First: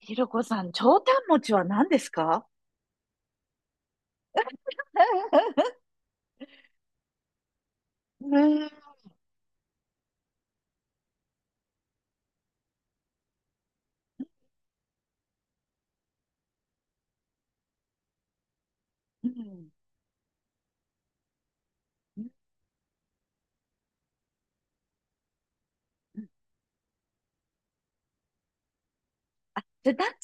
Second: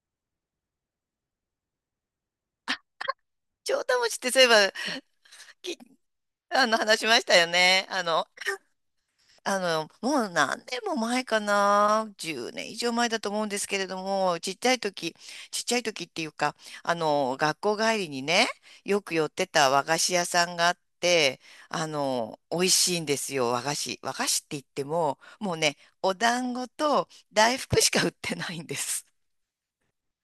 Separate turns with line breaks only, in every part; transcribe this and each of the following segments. ひろこさん、長短餅は何ですか？
城下町ってそういえば、き、あの、話しましたよね。
うーん。
もう何年も前かな。10年以上前だと思うんですけれども、ちっちゃい時っていうか、学校帰りにね、よく寄
う
ってた
ん
和菓子屋さんがあって、
うん。
美味しいんですよ、和菓子。和菓子って言っても、もうね、お団子と大福しか売ってないんです。
あ、じゃあ、なんか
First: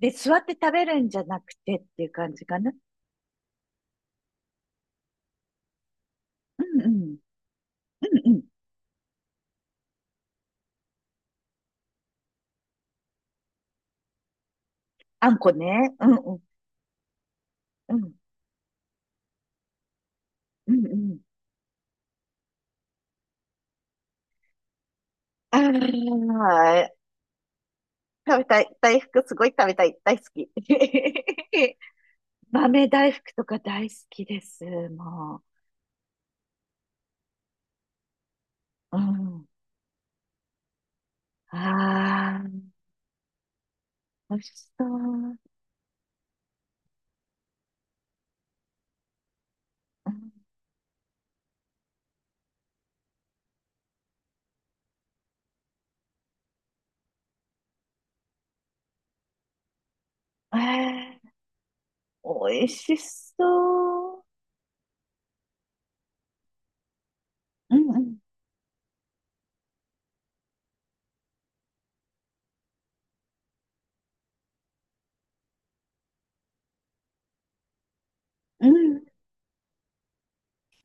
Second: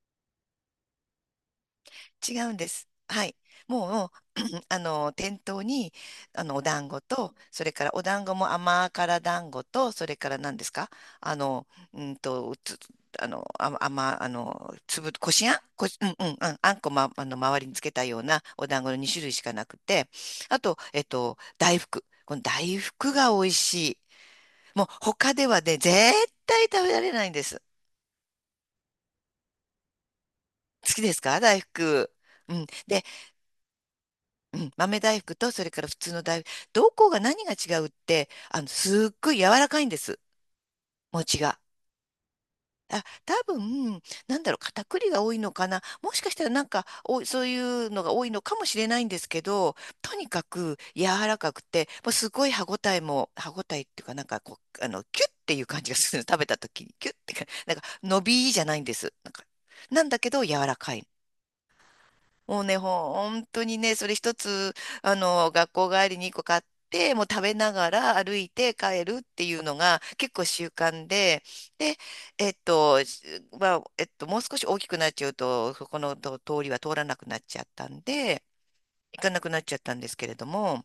で座って食べるんじゃなくてっていう感
違
じ
うん
か
で
な。
す。はい。もう、あの店頭に、あの
う
お
ん
団
う
子
ん。
と、それからお団
うん
子
うん。
も甘辛団子と、それから何ですか？あのうんとつあのあ甘あの粒
あ
こ
ん
し
こ
あんこ
ね。
し、
う
う
ん
んうんう
うん。
ん、あんこ、ま、あの周りにつけ
う
た
ん。
ようなお団子の2種類しかなくて、あ
う
と、
んうん。
この大福が美味しい。もう他ではね絶
あ
対食べ
あ、
られないんです。
食べたい。大福すごい食べたい。大好き。
好きですか、大 福？うん、
豆
で、
大福とか大好きで
う
す。
ん、豆大福
も
とそれから普通の大福、どこが何が違うって、
う。う
すっごい柔
ん。
らかいんです、餅が。
ああ、
あ、多分、
美
な
味
ん
し
だろう、
そ
片栗が多
う。
いのかな。もしかしたらなんか、そういうのが多いのかもしれないんですけど、
う
とに
ん、
かく柔らかくて、もうすごい歯ごたえっていうか、なんかこう、キュッっていう感じがするの。食べた時に、キュッってか、なんか、伸びじゃないんです。なんか、なんだけど柔らかい。
えー、
も
美
う
味
ね、
し
ほんとにね、それ
そう。
一つ、学校帰りに一個買って、もう食べな
うん
が
う
ら
ん
歩いて帰るっていうのが結構習慣で、で、えっと、しまあ、えっと、もう少し大きくなっちゃうと、そこの通りは通らなくなっちゃったんで、
うん。
行かなくなっちゃったんですけれども、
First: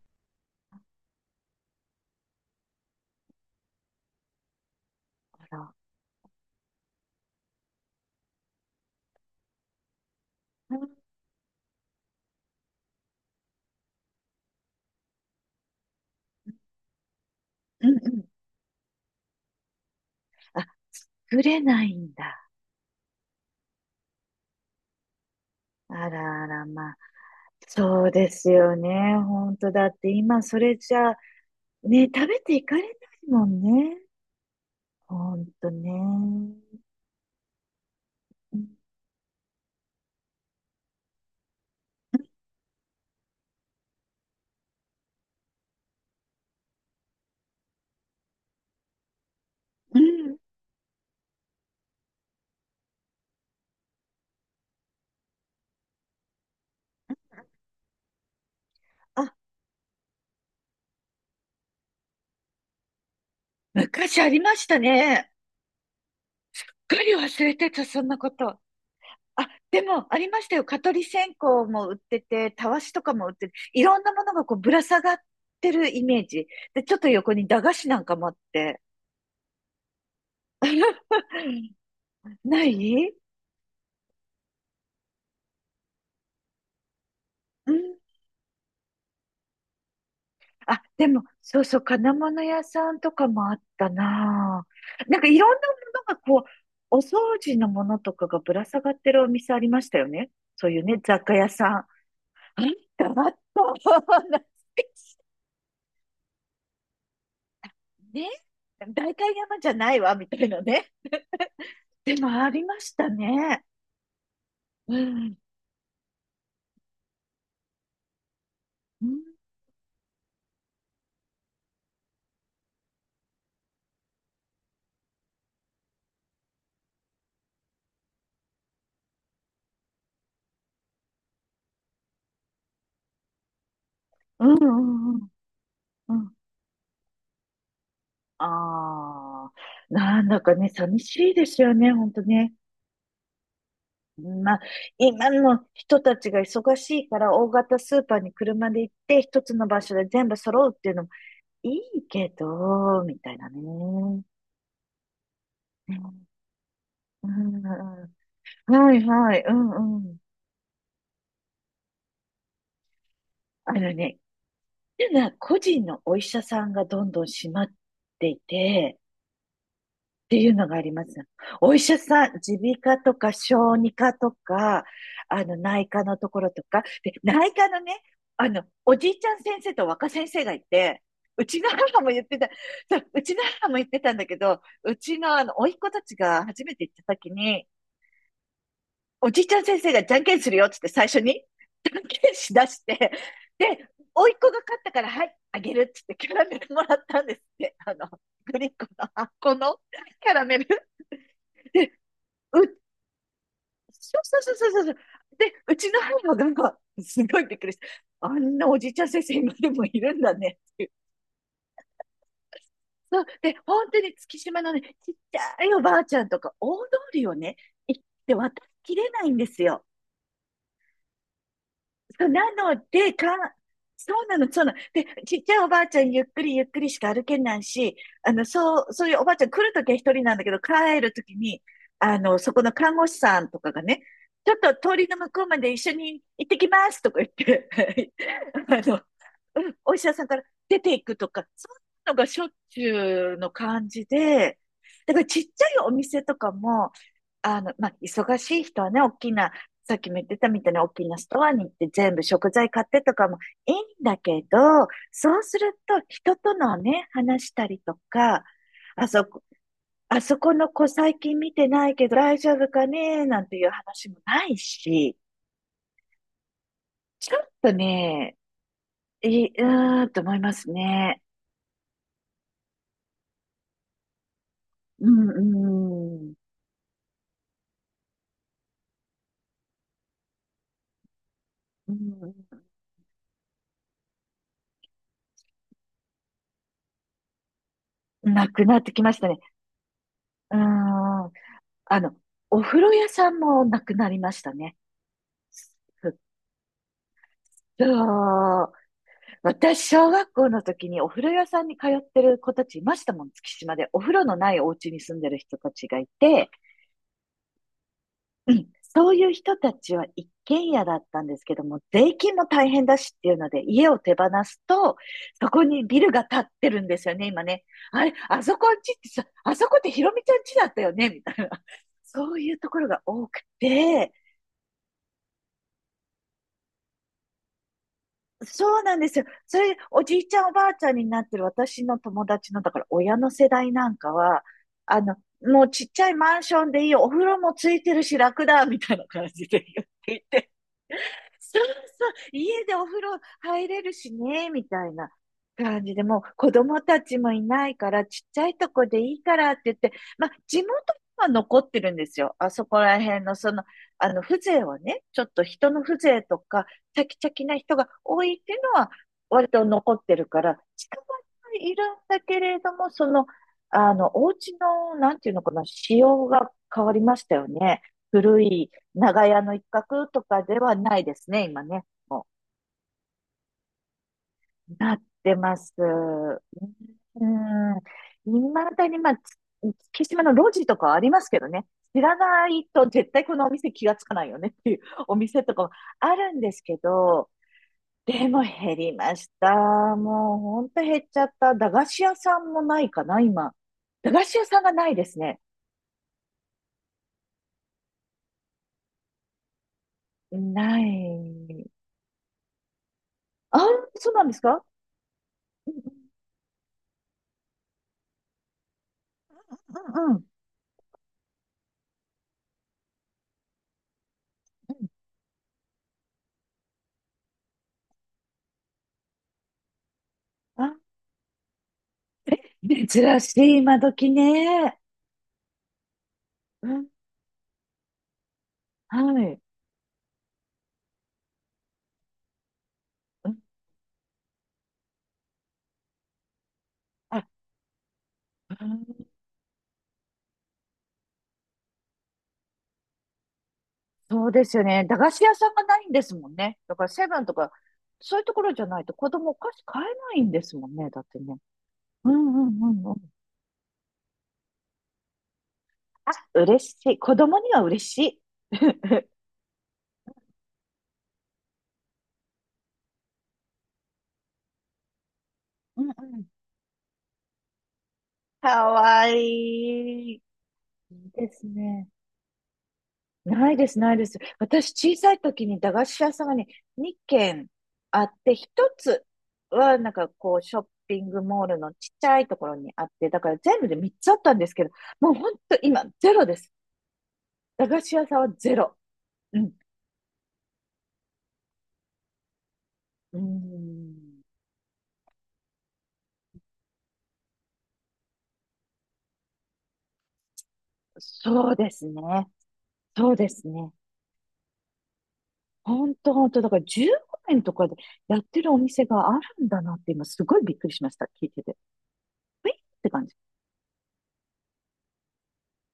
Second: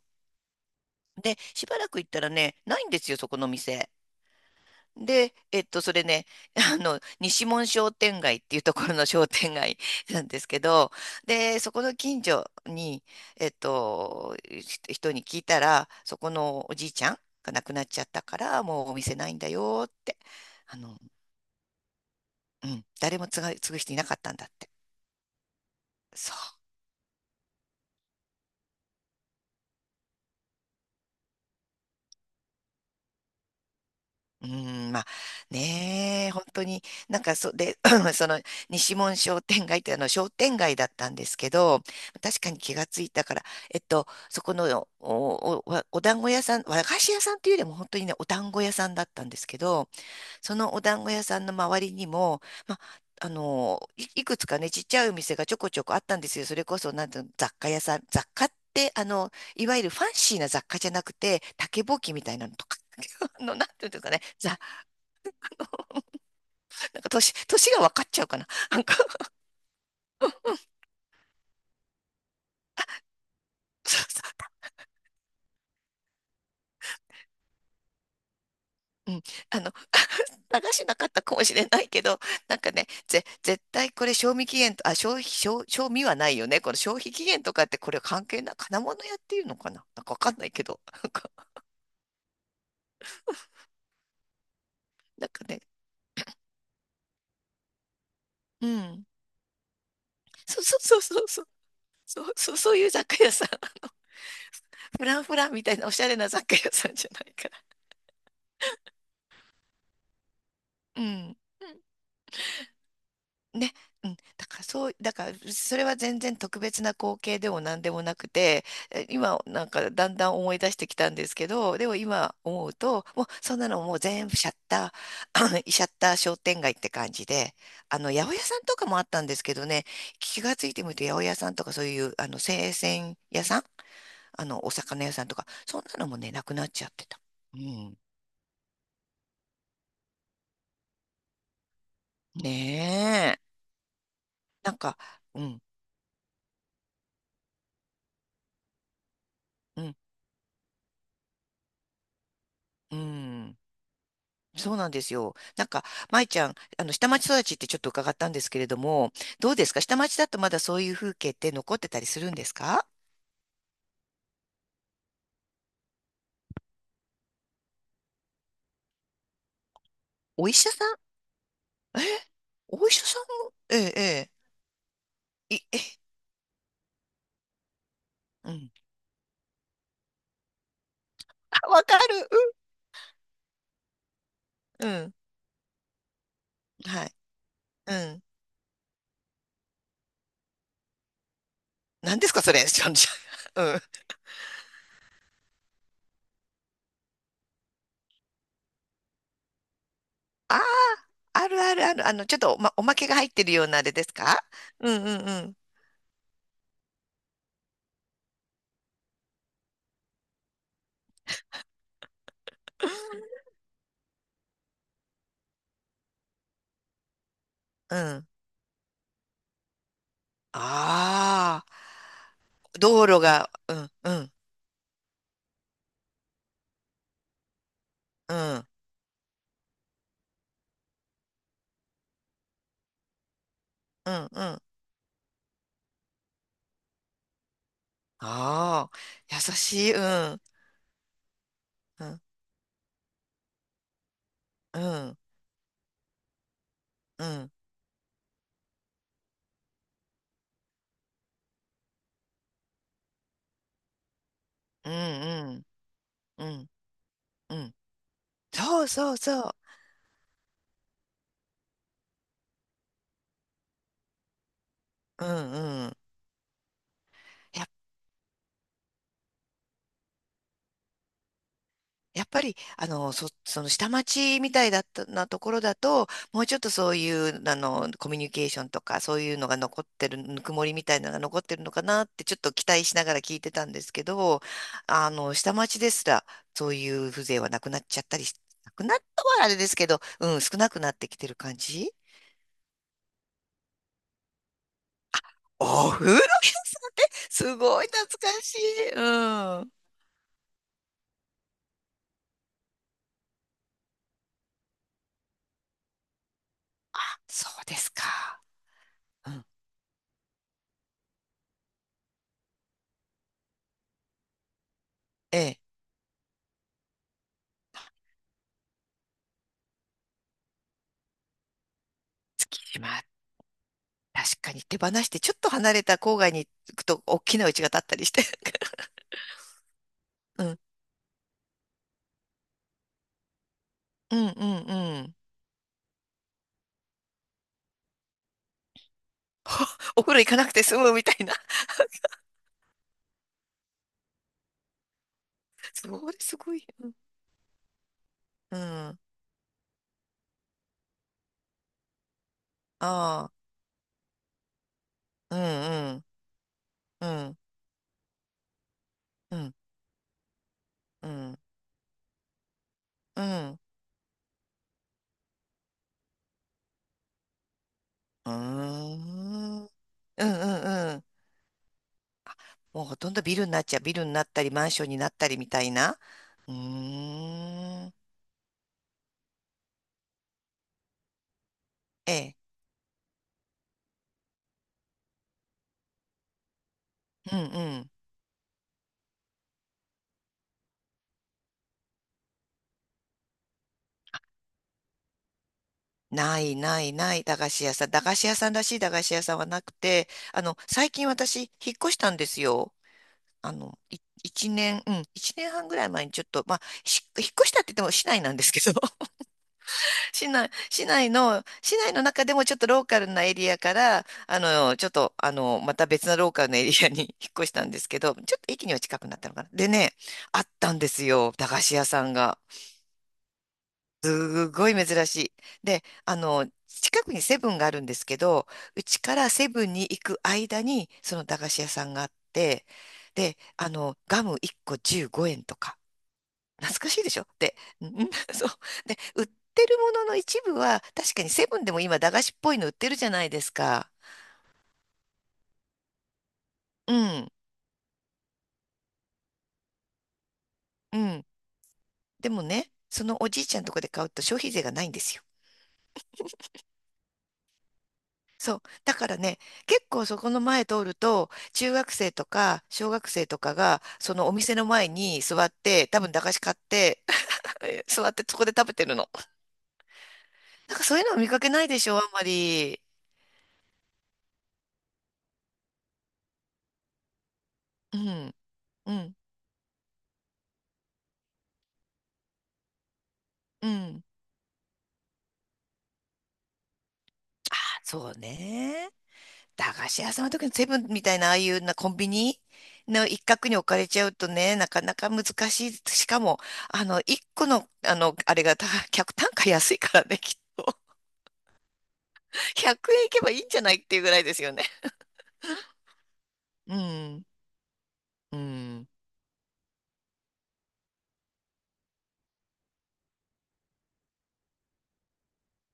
で、しばらく行ったらね、ないんですよ、そこの店。で、
あら。
それね、西門商店街っていうところの商店街なんですけ
うん
ど、で、そこの近所に、人に聞いたら、そこのおじいちゃんが亡くな
う
っ
ん
ちゃっ
う
た
ん。
から、もうお店ないんだよって、
あ、
あの、
触れないんだ。
うん、誰も継ぐ人いなかったんだって。
あ
そ
らあ
う。
ら、まあ。そうですよね。本当だって今それじゃ、ね、食べていかれないもんね。
うーん、まあ
本当ね。
ねえ、本当
う
に、なんかで、その
ん
西門商店街ってあの商店街だったんですけど、確かに気がついたから、そこのお団子屋さん、和菓子屋さんっていうよりも本当にね、お団子屋さんだったんですけど、
うん。
そのお団子屋さんの周りにも、まあ、いくつかね、ちっちゃいお店がちょこちょこあったんですよ。それこそ、なんていうの、雑貨屋さん、雑貨って、
あ、
いわゆるファンシーな雑貨じゃなくて、竹ぼうきみたいなのとか、なんていうんですか
昔
ね、
ありましたね。すっ
なん
か
か
り忘れ
年
て
が
た、
分
そ
かっ
んな
ちゃう
こ
かな。
と。
なんか
あ、でも、あ
そ
り
う
ましたよ。蚊取り線香も売ってて、たわしとかも売ってて、いろんなもの
そ
がこうぶら下がってるイメージ。で、ちょっと横に駄菓子なんかもあって。
う、うん、あの、流しなかっ たかもしれないけど、なん
な
かね、
い。
絶対これ賞味期限と、あ、消費、賞味はないよね。この消費期限とかっ
う
て
ん。
これ関係ない、金物屋っていうのかな、なんかわかんないけど。
あ、で
なん
も、
か、
そうそう、金物屋さんとかもあったなぁ。なんか
なん
い
か
ろん
ね、
なものがこう、お掃除のものとかがぶら
う
下がっ
ん。
てるお店ありましたよね。
そう
そう
そ
い
う
うね、
そう
雑
そう
貨
そう。
屋さん。あっ
そうそう、そういう雑
た、あっ
貨
た。
屋さん。フランフランみたいなおしゃれな雑貨屋さんじゃないから。
ね。代官山じゃないわ、みたいなね。
うん。
でもありましたね。
ね、うん、だからそ
う
う、だから
ん。
それは全然特別な光景でも何でもなくて、
うん。
今なんかだんだん思い出してきたんですけど、でも今思うと、もうそんなのもう全部シャッター、シャッター商店街って感じで、八百屋さんとかもあったんですけどね、気がついてみると八百屋さんとかそういう、生鮮屋さん、
うんう
お魚屋
んう
さ
ん。
んとか、そんなの
う
もね、
ん。
なくなっちゃってた。うん。
ああ。なんだかね、寂しいですよね、ほんとね。
ねえ。
まあ、
なんか、
今
うん、
の人たちが忙しいから大型スーパーに車で行って一つの場
う
所
ん、
で全部揃うっていうのもいいけ
う
ど、みたいな
ん。
ね。う
そうなんですよ。なんか、
ん
舞ちゃん、下町
う
育ちっ
ん。
てちょっと伺ったんですけれど
はい
も、
はい、う
どうですか、
ん
下
うん。
町だとまだそういう風景って残ってたりするんですか？
あのね、っていうのは個人のお医者さんがどんどん閉まっていて、ってい
お医
うの
者
があ
さ
り
ん
ます。お医者
え
さん、耳
お医
鼻科
者
と
さん
か
も
小
ええ、
児科
え
とか、
え、いえ、
内科のところとか、で、内科のね、
うん。
おじいちゃん先生と若先生がいて、う ちの
あ、わか
母も言ってた、
る。
そう、うちの母も言ってたんだけど、
うん。
う
うん。
ちの甥っ子たちが初めて行っ
は
た
い。
時に、
うん。
おじいちゃん先生がじゃんけんするよっつって最初に、じゃん
何で
け
す
ん
かそ
し
れ。
だ
ち
し
ょ、
て、
ちょ、うん。あ
で、甥っ子が勝ったから、はい、あげるっつってキャラメルもらったんですって。グリコの、あっこのキャラメ
あ、
ル。
あるあるある。ちょっと
う、
おまけが入ってるようなあれです
そうそう
か？
そうそうそうそ
う
う。
んうんう
で、
ん。
うちの母が、すごいびっくりした。あんなおじいちゃん先生今でもいるんだねっていう。そう。で、本当に月島のね、ちっちゃいおばあちゃんとか、大通りをね、
う
行っ
ん。
て渡りきれないんですよ。
ああ、
そうなの
道
で、
路
か、
が、うん、う
そう
ん、
なの、そうなの。で、ちっちゃいおばあちゃん、ゆっくりゆっくりしか歩けないし、
うん、
そういうおばあちゃん来るときは一人なんだけど、帰るときに、そこの看護師さんとかがね、
うん、う
ちょっ
ん、
と通りの向こうまで一緒に行ってきますとか言って、あ
ああ、
の、
優
うん、
しい、
お医
う
者さんか
ん、
ら出ていくとか、そうい
う
うの
ん、
がしょっちゅうの感じで、
う
だ
ん、
からちっちゃいお店とかも、
うん、
まあ、忙しい人はね、大きな、さっきも言ってたみたいな大きなストアに行って全部食材買ってとかもいいんだけど、
う
そうす
ん、
ると人
う
と
ん、
のね、話し
う
た
ん。
りとか、
そう
あ
そう
そこ、
そ
あそこの子最近見てないけど大丈夫かねなんていう話もないし、
う、うん、うん。
ちょっ
や、
とね、いい、うーんと思いますね。
やっぱり、その下町みたいだった
う
な
ん、
ところだと、
うん、
もうちょっとそういう、コミュニケーションとか、そういうのが残ってる、ぬくもりみたいなのが残ってるのか
う
なって、ちょっと
ん、
期待しながら聞いてたんですけど、下町ですら、そういう風情はなくなっちゃったりし、
なく
な
なっ
く
て
なっ
きまし
た
たね。
はあれですけど、うん、
うー
少なくなってきて
ん、
る感じ。
あの、お風呂屋さんもなくなりましたね。
お風呂
そ
屋さん、すごい懐かし
う。
い。うん。
私、小学校の時にお風呂屋さんに通ってる子たちいましたもん、月島で。お風呂のないお家に住んでる人たちがいて、
そうですか。
うん、そうい
う
う
ん。
人たちは一軒家だったんですけども、税金も大変だしっていうので、家を手放すと、
え
そ
え。
こにビルが建ってるんですよね、今ね。あれ、あそこんちってさ、あそこってひろみちゃんちだったよね、みたいな。そういうところ
ま
が
あ、
多くて、
確かに手放して、ちょっと離れた郊外に行くと、大きな家が建ったりして。
そ うなんですよ。それ、おじいちゃ
う
んお
ん。
ばあちゃんになってる私の友達の、だから親の世代なんか
うん
は、
うんうん。
もうちっちゃいマンションでいいよ、お風呂もついてるし楽だ、みたいな感じで言っ
お
て
風呂
い
行かな
て、
くて済むみたいな。
そうそう、家でお風呂入れるしね、みたいな感
そ
じで、
れ
もう
す
子
ごい。
供たちもいないから、ちっちゃい
う
とこ
ん。
でいいからって言って、まあ、地元は残ってるんですよ。あそこら辺
ああ。
の、その、風情はね、ちょっ
うん
と人の風情とか、チャ
う
キ
ん。
チ
う
ャ
ん。
キな人が多いっていうのは、
う
割
ん。
と残ってるから、近
う
場
ん。
にいるんだけれども、
うん。
お家の、なんていうのかな、仕様が変わりましたよね。
うー
古い長屋の一
ん。うん
角と
う
かでは
ん
な
うん。
いですね、今ね。も
もうほとんどビルになっちゃう。ビルになったり、マン
う、
ション
な
に
っ
なった
て
りみ
ま
たい
す。
な。
う
う
ん。
ーん。
未だに、まあ、月島の路地とかはありますけどね。知
え
ら
え。
ないと絶対このお店気がつかないよねっていう お店とかもあるんですけど、
うんうん。
でも減りました。もうほんと減っちゃった。駄菓子屋さんもないかな、今。駄菓子屋さんがないですね。
ないないない、駄菓子屋さん。駄菓子屋さんらしい駄菓子屋さんはなくて、
な
最近私、
い。
引っ越したんですよ。
あ、そうなんです
一
か？
年、うん、一年半
う
ぐらい前
ん
にちょっと、まあ、引っ越したって言っても市内なんですけど、
うんうん。
市内の中でもちょっとローカルなエリアから、ちょっと、
う
また別のローカルなエリアに 引っ越したんですけど、ちょっと駅には近くなったのかな。でね、あったんで
ん。
すよ、駄菓子屋さんが。
珍しい、今時
すごい
ね。
珍しい。で、
うん、
近くにセブンがあるんですけど、う
は
ちから
い。
セブンに行く間に、その駄菓子屋さんがあって、
うん、
で、ガム1個15円とか、懐かしいでし
あ、
ょ？で、ん。 そう。
う
で、
ん。
売ってるものの一部は、確かにセブンでも今、駄菓子っぽいの売ってるじゃないですか。
そうですよね。駄菓子屋さんがないんですもんね。だから
う
セブン
ん、
とか、そういうところじゃないと子供お菓子買えないんですもんね。
う
だって
ん。
ね。うん
でも
うんう
ね、
んう
そ
ん。
のおじいちゃんとこで買うと消費税がないんですよ。
あ、嬉しい。子供には嬉しい。
そう。だか らね、結構そこの前通ると、中学生とか小学生とかが、そのお店の前に座っ
う
て、
ん
多分
う
駄
ん。
菓子買って、座ってそ こで
か
食べてる
わ
の。
いい。い
なんかそういう
い
のを見
で
か
す
けないで
ね。
しょ、あんまり。
ないです、ないです。私、小さい時に駄菓子屋さんがね、2軒
う
あって、
ん、
1
う
つ
ん、
は、なんかこう、ショッピングモールのちっちゃいところにあって、だから全部
う
で3
ん。
つあったんですけど、もうほんと今、ゼロです。
あ
駄菓子屋
そ
さ
う
んはゼロ。
ね。
うん。
駄菓子屋さんの時のセブンみたいな、ああいうなコンビニの
うー
一角に置かれちゃう
ん。
とね、なかなか難しい。しかも、一個の、あれが、客単価安いからね、きっと。
そうですね。
100円い
そう
け
で
ばいい
す
んじゃ
ね。
ないっていうぐらいですよね。
ほんとほんと、だから
う
15
ん、
円とかでやっ
う
てるお店
ん。
があるんだなって今、すごいびっくりしました。聞いてて。えって感じ。